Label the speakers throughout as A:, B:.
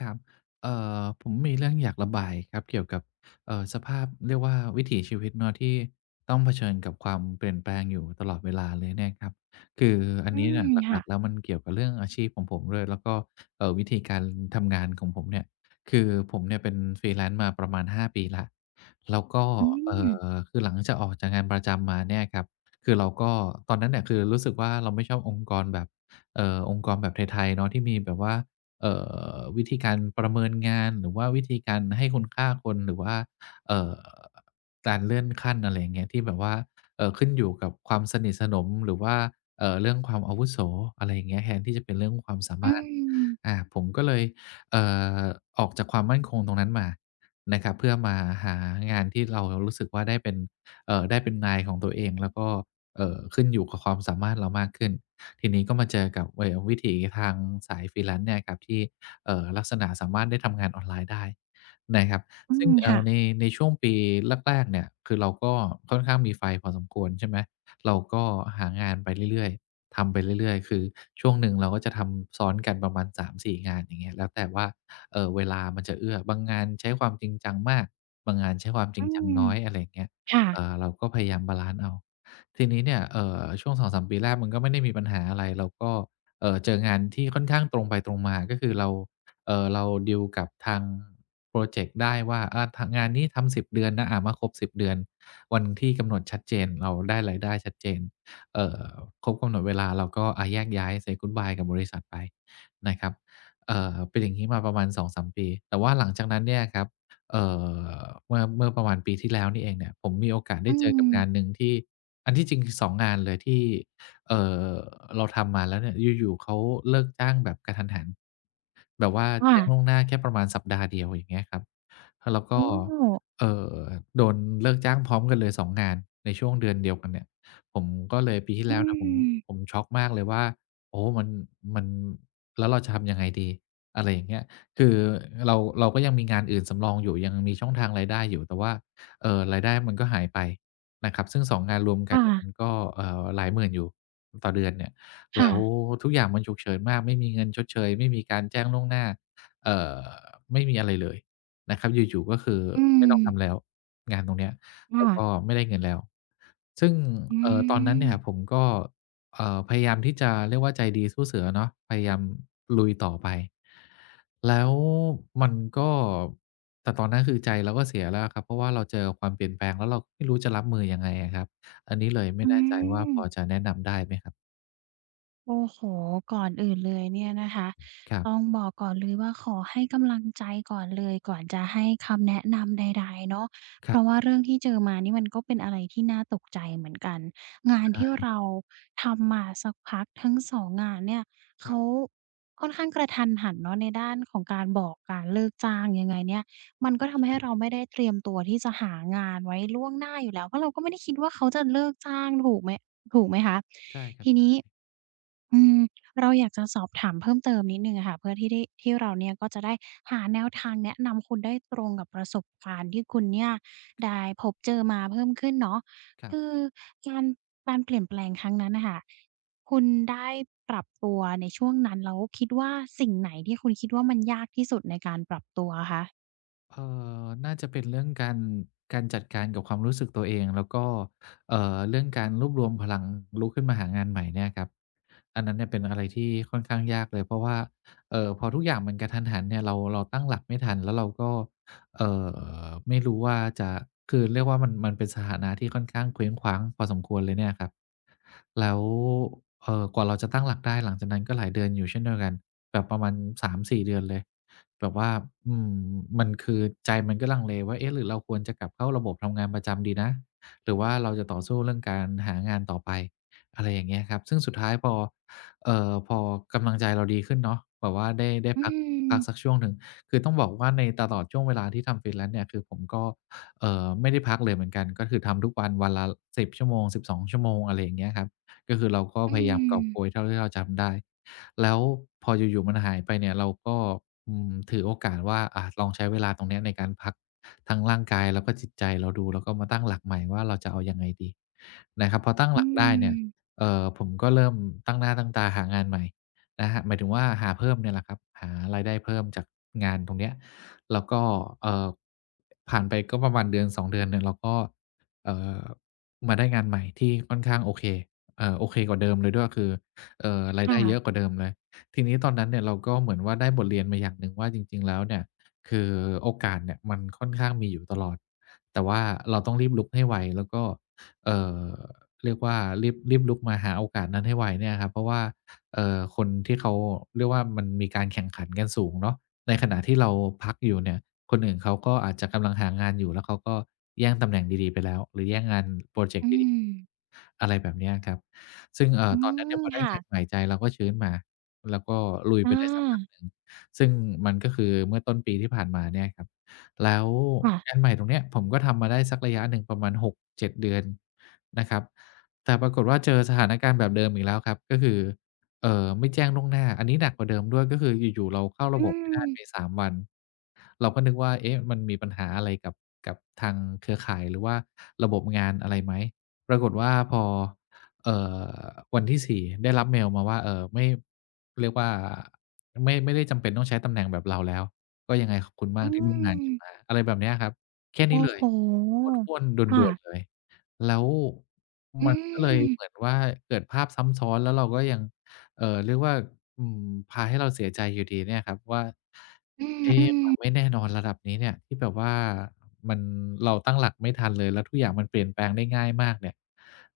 A: ครับ เอ่อ ผมมีเรื่องอยากระบายครับเกี่ยวกับ เอ่อ สภาพ เรียกว่า วิถีชีวิตเนาะที่ต้องเผชิญกับความเปลี่ยนแปลงอยู่ตลอดเวลาเลยเนี่ยครับ คืออั
B: อ
A: น
B: ื
A: นี้เนี
B: ม
A: ่ย
B: ค
A: หล
B: ่
A: ั
B: ะ
A: ก ๆ แล้วมันเกี่ยวกับเรื่องอาชีพของผมด้วย แล้วก็ เอ่อ วิธีการทำงานของผมเนี่ย คือผมเนี่ยเป็น freelance มาประมาณ 5 ปีแล้ว แล้วก็
B: อื
A: เอ่
B: ม
A: อ คือหลังจากออกจากงานประจำมาเนี่ยครับ คือเราก็ ตอนนั้นน่ะคือรู้สึกว่าเราไม่ชอบองค์กรแบบ เอ่อ องค์กรแบบไทย ๆ เนาะที่มีแบบว่า เอ่อ วิธี การประเมินงาน หรือว่าวิธีการให้คุณค่าคน หรือว่า เอ่อ การเลื่อนขั้น อะไรอย่างเงี้ย ที่แบบว่า เอ่อ ขึ้นอยู่กับความสนิทสนมหรือว่า เอ่อ เรื่องความอาวุโส อะไรอย่างเงี้ย แทนที่จะเป็นเรื่องความสา
B: อ
A: ม
B: ื
A: ารถ
B: ม
A: อ่า ผมก็เลย เอ่อ ออกจากความมั่นคงตรงนั้นมานะครับ เพื่อมาหางานที่เรา เรารู้สึกว่าได้เป็น เอ่อ ได้เป็นนายของตัวเอง แล้วก็ เอ่อ ขึ้นอยู่กับความสามารถเรามากขึ้น ทีนี้ก็มาเจอกับ เอ่อ วิถีทางสาย freelance เนี่ยครับที่ เอ่อ ลักษณะสามารถได้ทำงานออนไลน์ได้ นะครับ
B: อื
A: ซึ่
B: ม
A: ง เอ
B: ค
A: ่
B: ่
A: อ
B: ะ
A: ใน ในช่วงปีแรก ๆ เนี่ย คือเราก็ค่อนข้างมีไฟพอสมควร ใช่ไหม เราก็หางานไปเรื่อย ๆ ทำไปเรื่อย ๆ คือช่วงหนึ่งเราก็จะทำซ้อนกันประมาณ 3-4 งาน อย่างเงี้ย แล้วแต่ว่า เอ่อ เวลามันจะเอื้อ บางงานใช้ความจริงจังมาก บางงานใช้ความจ
B: อ
A: ริ
B: ื
A: งจัง
B: ม
A: น้อย อะไรอย่างเงี้ย
B: ค่
A: เอ
B: ะ
A: ่อ เราก็พยายามบาลันซ์เอา ทีนี้เนี่ย เอ่อ ช่วง 2-3 ปีแรกมันก็ไม่ได้มีปัญหาอะไร เราก็ เอ่อ เจองานที่ค่อนข้างตรงไปตรงมา ก็คือเรา เอ่อ เราดีลกับทางพรอเจกต์ได้ว่า อ่า ท งานนี้ทำ 10 เดือนนะ อ่า มาครบ 10 เดือน วันที่กำหนดชัดเจน เราได้รายได้ชัดเจน เอ่อ ครบกำหนดเวลาเราก็ อะ แยกย้าย say goodbye กับบริษัทไปนะครับ เอ่อ เป็นอย่างงี้มาประมาณ 2-3 ปี แต่ว่าหลังจากนั้นเนี่ยครับ เอ่อ เมื่อ เมื่อประมาณปีที่แล้วนี่เองเนี่ย ผมมีโอกาสไ
B: อ
A: ด
B: ื
A: ้เจอกับ ง
B: ม
A: านหนึ่งที่ อันที่จริงคือ 2 งานเลยที่ เอ่อ เราทำมาแล้วเนี่ย อยู่ ๆ เขาเลิกจ้างแบบกะทันหัน แบบว่า
B: ค่
A: แจ้ง
B: ะ
A: ล่วงหน้าแค่ประมาณสัปดาห์เดียว อย่างเงี้ยครับ เราก
B: โอ
A: ็
B: ้
A: เอ่อ โดนเลิกจ้างพร้อมกันเลย 2 งานในช่วงเดือนเดียวกันเนี่ย ผมก็เลย ปีที่
B: อื
A: แล้วเนี่ยผม
B: ม
A: ผมช็อก มากเลยว่า โอ้โฮ มัน มัน แล้วเราจะทำยังไงดี? อะไรอย่างเงี้ย คือเรา เราก็ยังมีงานอื่นสำรองอยู่ ยังมีช่องทางรายได้อยู่ แต่ว่า เอ่อ รายได้มันก็หายไปนะครับ ซึ่ง 2 งานรวม
B: ค
A: กั
B: ่
A: นเนี่ย ม
B: ะ
A: ันก็ เอ่อ หลายหมื่นอยู่ต่อเดือนเนี่ย
B: ค
A: แ
B: ่
A: ล้ว
B: ะ
A: ทุกอย่างมันฉุกเฉินมาก ไม่มีเงินชดเชย ไม่มีการแจ้งล่วงหน้า เอ่อ ไม่มีอะไรเลยนะครับ อยู่ ๆ ก็คือ
B: อื
A: ไม่ต้องท
B: ม
A: ำแล้วงานตรงเนี้ย
B: ค
A: แ
B: ่
A: ล้วก
B: ะ
A: ็ไม่ได้เงินแล้ว ซึ่ง
B: อื
A: เอ่อ ตอนนั้นเนี่ย
B: ม
A: ผมก็ เอ่อ พยายามที่จะ เรียกว่าใจดีสู้เสือเนาะ พยายามลุยต่อไป แล้วมันก็ แต่ตอนนั้นคือใจเราก็เสียแล้วอะครับ เพราะว่าเราเจอความเปลี่ยนแปลง แล้วเราไม่รู้จะรับมือยังไงอะครับ? อันนี้ เลยไม
B: อ
A: ่
B: ื
A: แน่ใจว่า พอ
B: ม
A: จะแนะนำได้ไหมครับ?
B: โอ้โฮ ก่อนอื่นเลยเนี่ยนะคะ
A: ครับ
B: ต้องบอกก่อนเลยว่า ขอให้กำลังใจก่อนเลย ก่อนจะให้คำแนะนำใด ๆ เนาะ
A: ค
B: เพ
A: รั
B: ร
A: บ
B: าะว่าเรื่องที่เจอมานี่มันก็เป็นอะไรที่น่าตกใจเหมือนกัน งา
A: ใช
B: นที่
A: ่
B: เราทำมาสักพักทั้ง 2 งานเนี่ย
A: ค
B: เข
A: รับ
B: าค่อนข้างกระทันหันเนาะในด้านของการบอกการเลิกจ้าง ยังไงเนี่ย มันก็ท
A: ใช
B: ำใ
A: ่
B: ห้
A: คร
B: เ
A: ั
B: ร
A: บ
B: าไม่ได้เตรียมตัวที่จะหางานไว้ล่วงหน้าอยู่แล้ว เพราะเราก็ไม่ได้คิดว่า เขาจะเลิกจ้างถูกไหม ถูกไหมคะ?
A: ใช่ครั
B: ท
A: บ
B: ี
A: ใช
B: น
A: ่
B: ี้ อืม เราอยากจะสอบถามเพิ่มเติมนิดหนึ่งอะค่ะ เพื่อที่ได้ ที่เราเนี่ยก็จะได้หาแนวทางแนะนำคุณได้ตรงกับประสบการณ์ที่คุณเนี่ยได้พบเจอมาเพิ่มขึ้นเนาะ
A: คร
B: ค
A: ับ
B: ือการ การเปลี่ยนแปลงครั้งนั้นน่ะค่ะ คุณได้ปรับตัวในช่วงนั้น แล้วคิดว่า สิ่งไหนที่คุณคิดว่ามันยากที่สุดในการปรับตัวอะคะ?
A: เอ่อ น่าจะเป็นเรื่องการ การจัดการกับความรู้สึกตัวเอง แล้วก็ เอ่อ เรื่องการรวบรวมพลังลุกขึ้นมาหางานใหม่เนี่ยครับ อันนั้นเนี่ยเป็นอะไรที่ค่อนข้างยากเลย เพราะว่า เอ่อ พอทุกอย่างมันกระทันหันเนี่ย เรา เราตั้งหลักไม่ทัน แล้วเราก็ เอ่อ ไม่รู้ว่าจะ คือเรียกว่ามัน มันเป็นสถานะที่ค่อนข้างเคว้งคว้างพอสมควรเลยเนี่ยครับ แล้ว เอ่อ กว่าเราจะตั้งหลักได้หลังจากนั้นก็หลายเดือนอยู่เช่นเดียวกัน แบบประมาณ 3-4 เดือนเลย แบบว่า อือ มันคือใจมันก็ลังเลว่า เอ๊ะ หรือเราควรจะกลับเข้าระบบทำงานประจำดีนะ? หรือว่าเราจะต่อสู้เรื่องการหางานต่อไป? อะไรอย่างเงี้ยครับ ซึ่งสุดท้ายพอ เอ่อ พอกำลังใจเราดีขึ้นเนาะ แบบว่าได้ ได้
B: อื
A: พัก พัก
B: ม
A: สักช่วงหนึ่ง คือต้องบอกว่าในตลอดช่วงเวลาที่ทำ freelance เนี่ย คือผมก็ เอ่อ ไม่ได้พักเลยเหมือนกัน ก็คือทำทุกวันวันละ 10 ชั่วโมง 12 ชั่วโมง อะไรอย่างเงี้ยครับ ก็คือเราก็
B: อื
A: พยายาม กอบ
B: ม
A: โกยเท่าที่เราจำได้ แล้วพออยู่ ๆ มันหายไปเนี่ย เราก็ อืม ถือโอกาสว่า อ่า ลองใช้เวลาตรงเนี้ยในการพักทั้งร่างกายแล้วก็จิตใจเราดู แล้วก็มาตั้งหลักใหม่ว่า เราจะเอายังไงดี? นะครับ พอตั้ง
B: อื
A: หลักได้เนี่ย
B: ม
A: เอ่อ ผมก็เริ่มตั้งหน้าตั้งตาหางานใหม่นะครับ หมายถึงว่าหาเพิ่มเนี่ยแหละครับ หารายได้เพิ่มจากงานตรงเนี้ย แล้วก็ เอ่อ ผ่านไปก็ประมาณ 1-2 เดือนเนี่ย เราก็ เอ่อ มาได้งานใหม่ที่ค่อนข้างโอเค เอ่อ โอเคกว่าเดิมเลยด้วยคือ เอ่อ รา
B: ค
A: ยไ
B: ่
A: ด้เ
B: ะ
A: ยอะกว่าเดิมเลย ทีนี้ตอนนั้นเนี่ยเราก็เหมือนว่า ได้บทเรียนมาอย่างหนึ่งว่า จริง ๆ แล้วเนี่ย คือโอกาสเนี่ยมันค่อนข้างมีอยู่ตลอด แต่ว่าเราต้องรีบลุกให้ไว แล้วก็ เอ่อ เรียกว่า รีบ รีบลุกมาหาโอกาสนั้นให้ไว เนี่ยครับเพราะว่า เอ่อ คนที่เขา เรียกว่ามันมีการแข่งขันกันสูงเนาะ ในขณะที่เราพักอยู่เนี่ย คนอื่นเขาก็อาจจะกำลังหางานอยู่ แล้วเขาก็แย่งตำแหน่งดี ๆ ไปแล้วหรือแย่งงานพรอเจ
B: อ
A: ก
B: ื
A: ต์ดี
B: ม
A: ๆ อะไรแบบเนี้ยครับ ซึ่ง เอ่
B: อื
A: อ ตอน นั้นเนี่
B: ม
A: ยพอได
B: ค
A: ้
B: ่
A: งา
B: ะ
A: นใหม่ใจเราก็ชื้นมา แล้วก็ลุยไ
B: อ
A: ป ได้สักพัก
B: า
A: หนึ่ง ซึ่งมันก็คือเมื่อต้นปีที่ผ่านมาเนี่ยครับ แล้ว
B: ค่ะ
A: งานใหม่ตรงเนี้ย ผมก็ทำมาได้สักระยะหนึ่งประมาณ 6-7 เดือนนะครับ แต่ปรากฏว่า เจอสถานการณ์แบบเดิมอีกแล้วครับ ก็คือ เอ่อ ไม่แจ้งล่วงหน้า อันนี้หนักกว่าเดิมด้วยก็คืออยู่ ๆ เราเข้าร
B: อื
A: ะบบไม่ได้
B: ม
A: ไป 3 วัน เราก็นึกว่า เอ๊ะ มันมีปัญหาอะไรกับ กับทางเครือข่ายหรือว่าระบบงานอะไรไหม? ปรากฏว่าพอ เอ่อ วันที่ 4 ได้รับเมล์มาว่า เอ่อ ไม่ เรียกว่า ไม่ ไม่ได้จำเป็นต้องใช้ตำแหน่งแบบเราแล้ว ก็ยังไงขอบคุณม
B: อ
A: า
B: ื
A: กที่ ร่วมงานกั
B: ม
A: นมา อะไรแบบเนี้ยครับ แค่
B: โอ
A: น
B: ้
A: ี้เล
B: โฮ
A: ย "ห้วน ๆ ด
B: ค่
A: ่ว
B: ะ
A: น ๆ" เลย แล้ว
B: อื
A: มัน ก็เลย
B: ม
A: เหมือนว่าเกิดภาพซ้ำซ้อน แล้วเราก็ยัง เอ่อ เรียกว่า อืม พาให้เราเสียใจอยู่ดีเนี่ยครับว่า
B: อื
A: เอ๊ ควา
B: ม ๆ
A: ม ไม่แน่นอนระดับนี้เนี่ย ที่แบบว่า มัน เราตั้งหลักไม่ทันเลย แล้วทุกอย่างมันเปลี่ยนแปลงได้ง่ายมากเนี่ย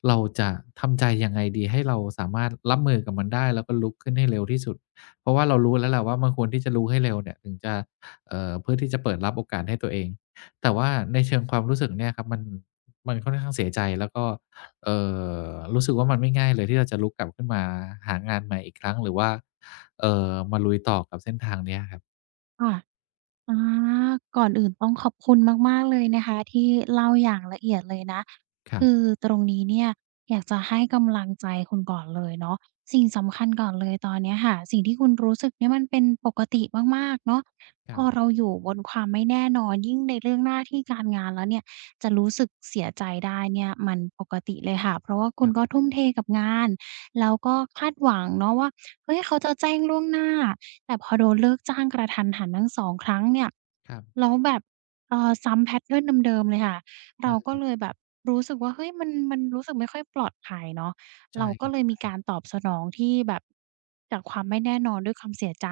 A: เราจะทำใจยังไงดี? ให้เราสามารถรับมือกับมันได้ แล้วก็ลุกขึ้นให้เร็วที่สุด เพราะว่าเรารู้แล้วแหละว่า มันควรที่จะลุกให้เร็วเนี่ย ถึงจะ เอ่อ เพื่อที่จะเปิดรับโอกาสให้ตัวเอง แต่ว่าในเชิงความรู้สึกเนี่ยครับมัน มันค่อนข้างเสียใจ แล้วก็ เอ่อ รู้สึกว่ามันไม่ง่ายเลย ที่เราจะลุกกลับขึ้นมา หางานใหม่อีกครั้ง หรือว่า เอ่อ มาลุยต่อกับเส้นทางเนี้ยครับ
B: ค่ะ อา ก่อนอื่นต้องขอบคุณมาก ๆ เลยนะคะที่เล่าอย่างละเอียดเลยนะ
A: คร
B: ค
A: ับ
B: ือตรงนี้เนี่ย อยากจะให้กำลังใจคุณก่อนเลยเนาะ สิ่งสำคัญก่อนเลยตอนเนี้ยค่ะ สิ่งที่คุณรู้สึกเนี่ยมันเป็นปกติมาก ๆ เนาะ
A: ครั
B: พ
A: บ
B: อเราอยู่บนความไม่แน่นอน ยิ่งในเรื่องหน้าที่การงานแล้วเนี่ย จะรู้สึกเสียใจได้เนี่ย มันปกติเลยค่ะ เพราะว่าคุ
A: ค
B: ณ
A: รับ
B: ก็ทุ่มเทกับงานแล้วก็คาดหวังเนาะว่า เฮ้ย เขาจะแจ้งล่วงหน้า แต่พอโดนเลิกจ้างกระทันหันทั้ง 2 ครั้งเนี่ย
A: ครับ
B: แล้วแบบ เอ่อ ซ้ำ แพตเทิร์น เดิม ๆ เลยค่ะ
A: ใ
B: เ
A: ช
B: ราก็
A: ่
B: เลยแบบรู้สึกว่า เฮ้ย มัน มันรู้สึกไม่ค่อยปลอดภัยเนาะ
A: ใช
B: เ
A: ่
B: ราก
A: ค
B: ็
A: รับ
B: เลย
A: ใช
B: มี
A: ่
B: การตอบสนองที่แบบ จากความไม่แน่นอนด้วยความเสียใจ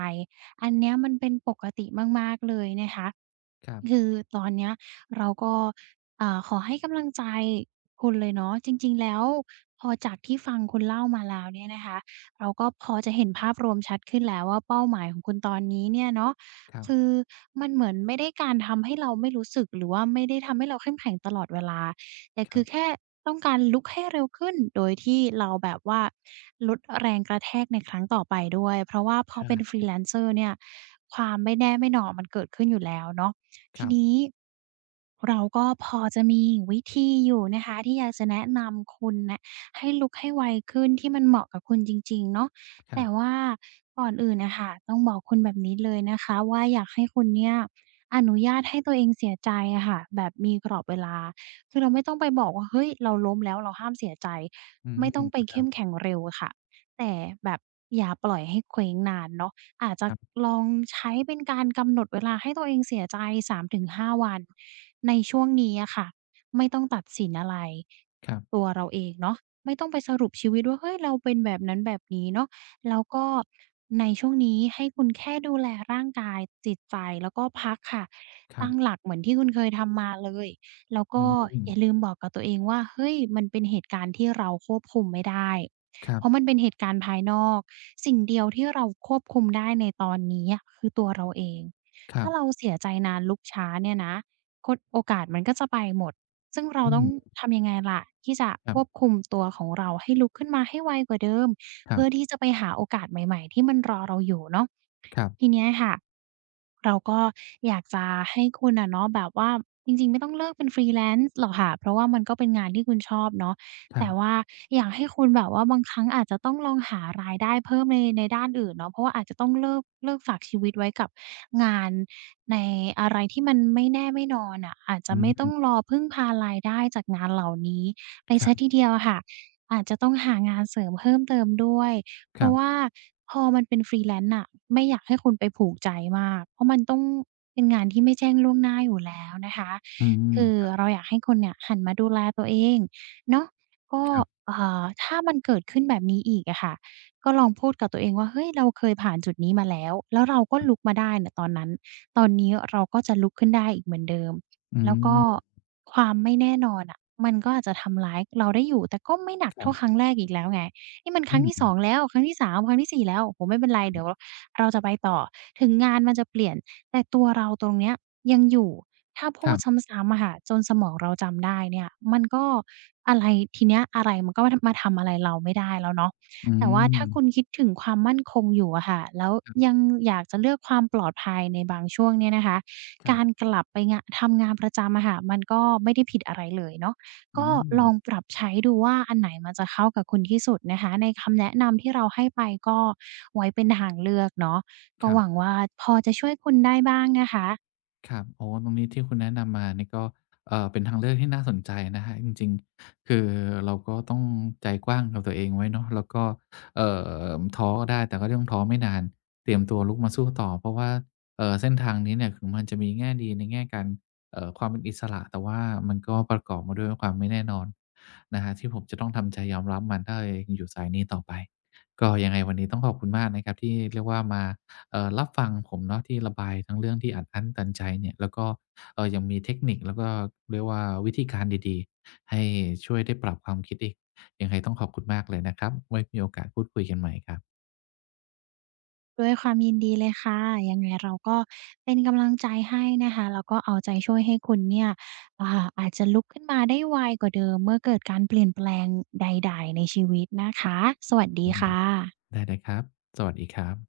B: อันเนี้ยมันเป็นปกติมาก ๆ เลยนะคะ
A: ครับ
B: คือ ตอนเนี้ยเราก็ อ่า ขอให้กำลังใจคุณเลยเนาะ จริง ๆ แล้วพอจากที่ฟังคุณเล่ามาแล้วเนี่ยนะคะ เราก็พอจะเห็นภาพรวมชัดขึ้นแล้วว่า เป้าหมายของคุณตอนนี้เนี่ยเนาะ
A: ครั
B: ค
A: บ
B: ือมันเหมือนไม่ได้การทำให้เราไม่รู้สึก หรือว่าไม่ได้ทำให้เราเข้มแข็งตลอดเวลา แต่
A: ค
B: ค
A: รั
B: ือ
A: บ
B: แค่ต้องการลุกให้เร็วขึ้น โดยที่เราแบบว่า ลดแรงกระแทกในครั้งต่อไปด้วย เพราะว่าพ
A: ใ
B: อ
A: ช่
B: เป็น freelancer เนี่ย ความไม่แน่ไม่นอนมันเกิดขึ้นอยู่แล้วเนาะ ท
A: ค
B: ี
A: รับ
B: นี้ เราก็พอจะมีวิธีอยู่นะคะ ที่อยากจะแนะนำคุณน่ะให้ลุกให้ไวขึ้น ที่มันเหมาะกับคุณจริง ๆ เนาะ
A: ค
B: แ
A: ร
B: ต
A: ั
B: ่
A: บ
B: ว่าก่อนอื่นน่ะค่ะ ต้องบอกคุณแบบนี้เลยนะคะว่า อยากให้คุณเนี่ยอนุญาตให้ตัวเองเสียใจอะค่ะ แบบมีกรอบเวลา คือเราไม่ต้องไปบอกว่า "เฮ้ย เราล้มแล้วเราห้ามเสียใจ"
A: อื
B: ไม่ต้อง
A: ม
B: ไป
A: ค
B: เข
A: รั
B: ้
A: บ
B: มแข็งเร็วค่ะ แต่แบบอย่าปล่อยให้เคว้งนานเนาะ อาจจะ
A: ครับ
B: ลองใช้เป็นการกำหนดเวลาให้ตัวเองเสียใจ 3 ถึง 5 วัน ในช่วงนี้อะคะ ไม่ต้องตัดสินอะไร
A: ครับ
B: ตัวเราเองเนาะ ไม่ต้องไปสรุปชีวิตว่า เฮ้ย เราเป็นแบบนั้นแบบนี้เนาะ แล้วก็ในช่วงนี้ให้คุณแค่ดูแลร่างกายจิตใจแล้วก็พักค่ะ
A: คร
B: ต
A: ั
B: ั้ง
A: บ
B: หลักเหมือนที่คุณเคยทำมาเลย แล้วก
A: อื
B: ็อย่
A: ม
B: าลืมบอกกับตัวเองว่า เฮ้ย มันเป็นเหตุการณ์ที่เราควบคุมไม่ได้
A: ครั
B: เพร
A: บ
B: าะมันเป็นเหตุการณ์ภายนอก สิ่งเดียวที่เราควบคุมได้ในตอนนี้อะคือตัวเราเอง
A: ค
B: ถ
A: ร
B: ้
A: ั
B: า
A: บ
B: เราเสียใจนานลุกช้าเนี่ยนะ คน โอกาสมันก็จะไปหมด ซึ่งเร
A: อ
B: า
A: ื
B: ต้อง
A: ม
B: ทำยังไงล่ะ? ที่จะ
A: คร
B: คว
A: ับ
B: บคุม ตัวของเราให้ลุกขึ้นมาให้ไวกว่าเดิม
A: ค
B: เ
A: ร
B: พ
A: ั
B: ื่
A: บ
B: อที่จะไปหาโอกาสใหม่ ๆ ที่มันรอเราอยู่เนาะ
A: ครับ
B: ทีเนี้ยค่ะ เราก็อยากจะให้คุณน่ะเนาะแบบว่า จริง ๆ ไม่ต้องเลิกเป็น freelance หรอกค่ะ เพราะว่ามันก็เป็นงานที่คุณชอบเนาะ
A: คร
B: แ
A: ั
B: ต่
A: บ
B: ว่าอยากให้คุณแบบว่า บางครั้งอาจจะต้องลองหารายได้เพิ่มใน ในด้านอื่นเนาะ เพราะว่าอาจจะต้องเลิก เลิกฝากชีวิตไว้กับงานในอะไรที่มันไม่แน่ไม่นอนน่ะ อาจจ
A: อื
B: ะ
A: อ
B: ไม่
A: ฮ
B: ต้อง
A: ึ
B: รอพึ่งพารายได้จากงานเหล่านี้ไป
A: ค
B: เ
A: ร
B: ส
A: ั
B: ีย
A: บ
B: ทีเดียวอะคะ อาจจะต้องหางานเสริมเพิ่มเติมด้วย เพ
A: ค
B: ร
A: ร
B: า
A: ั
B: ะ
A: บ
B: ว่าพอมันเป็น freelance น่ะ ไม่อยากให้คุณไป ผูกใจมาก เพราะมันต้องเป็นงานที่ไม่แจ้ง ล่วงหน้าอยู่แล้วนะคะ
A: อือฮ
B: คือ
A: ึ
B: เราอยากให้คนเนี่ยหันมาดูแลตัวเองเนาะ ก็
A: ครับ
B: อ่า ถ้ามันเกิดขึ้นแบบนี้อีกอะคะ ก็ลองพูดกับตัวเองว่า เฮ้ย เราเคยผ่านจุดนี้มาแล้ว แล้วเราก็
A: ครับ
B: ลุกมาได้เนี่ยตอนนั้น ตอนนี้เราก็จะลุกขึ้นได้อีกเหมือนเดิม
A: อื
B: แล้วก็
A: ม
B: ความไม่แน่นอนน่ะ มันก็อาจจะทำร้ายเราได้อยู่ แต่ก็ไม่หนัก
A: ค่
B: เท่า
A: ะ
B: ครั้งแรกอีกแล้วไง นี่มันค
A: อ
B: ร
A: ื
B: ั้งท
A: อ
B: ี่
A: ฮ
B: ส
A: ื
B: อง แล้ว ครั้งที่ 3 ครั้งที่ 4 แล้ว โอ้โฮ ไม่เป็นไร
A: คร
B: เดี๋ย
A: ับ
B: วเราจะไปต่อ ถึงงานมันจะเปลี่ยน แต่ตัวเราตรงเนี้ยยังอยู่ ถ้าพ
A: ค
B: ู
A: รั
B: ด
A: บ
B: ซ้ำ ๆ อะค่ะ จนสมองเราจำได้เนี่ย มันก็อะไร ทีเนี้ยอะไรมันก็ ท มาทำอะไรเราไม่ได้แล้วเนาะ
A: อ
B: แต่ว่าถ้าค
A: ืม
B: ุณคิดถึงความมั่นคงอยู่อะคะ แล้ว
A: ครับ
B: ยังอยากจะเลือกความปลอดภัยในบางช่วงเนี้ยนะคะ
A: คร
B: ก
A: ับ
B: ารกลับไปงาน ทำงานประจำอะคะ มันก็ไม่ได้ผิดอะไร เลยเนาะ
A: อื
B: ก็ล
A: ม
B: องปรับใช้ดูว่า อันไหนมันจะเข้ากับคุณที่สุดนะคะ ในคำแนะนำที่เราให้ไปก็ไว้เป็นทางเลือก เนาะ ก
A: ค
B: ็
A: รั
B: ห
A: บ
B: วังว่า พอจะช่วยคุณได้บ้างนะคะ
A: ครับ อ๋อ ตรงนี้ที่คุณแนะนำมานี่ก็ เอ่อ เป็นทางเลือกที่น่าสนใจนะครับ จริง ๆ คือเราก็ต้องใจกว้างกับตัวเองไว้เนาะ แล้วก็ เอ่อ ม ท้อได้ แต่ก็ต้องท้อไม่นาน เตรียมตัวลุกมาสู้ต่อ เพราะว่า เอ่อ เส้นทางนี้เนี่ย ถึงมันจะมีแง่ดีในแง่การ เอ่อ ความเป็นอิสระ แต่ว่ามันก็ประกอบมาด้วย น ความไม่แน่นอน นะครับที่ผมจะต้องทำใจยอมรับมัน ถ้าเรายังอยู่สายนี้ต่อไป ก็ยังไงวันนี้ต้องขอบคุณมากนะครับที่เรียกว่ามา เอ่อ รับฟังผมเนาะ ที่ระบายทั้งเรื่องที่อัดอั้นตันใจเนี่ย แล้วก็ เอ่อ ยังมีเทคนิคแล้วก็ เรียกว่า วิธีการดี ๆ ให้ช่วยได้ปรับความคิดอีก ยังไงต้องขอบคุณมากเลยนะครับ ไว้ มีโอกาสพูดคุยกันใหม่ครับ
B: ด้วยความยินดีเลยค่ะ ยังไงเราก็เป็นกำลังใจให้นะคะ แล้วก็เอาใจช่วยให้คุณเนี่ย อ่า อาจจะลุกขึ้นมาได้ไวกว่าเดิมเมื่อเกิดการเปลี่ยนแปลงใด ๆ ในชีวิตนะคะ สวัสด
A: อ
B: ี
A: ื
B: ค
A: ม
B: ่ะ
A: ได้ ๆ ครับ สวัสดีครับ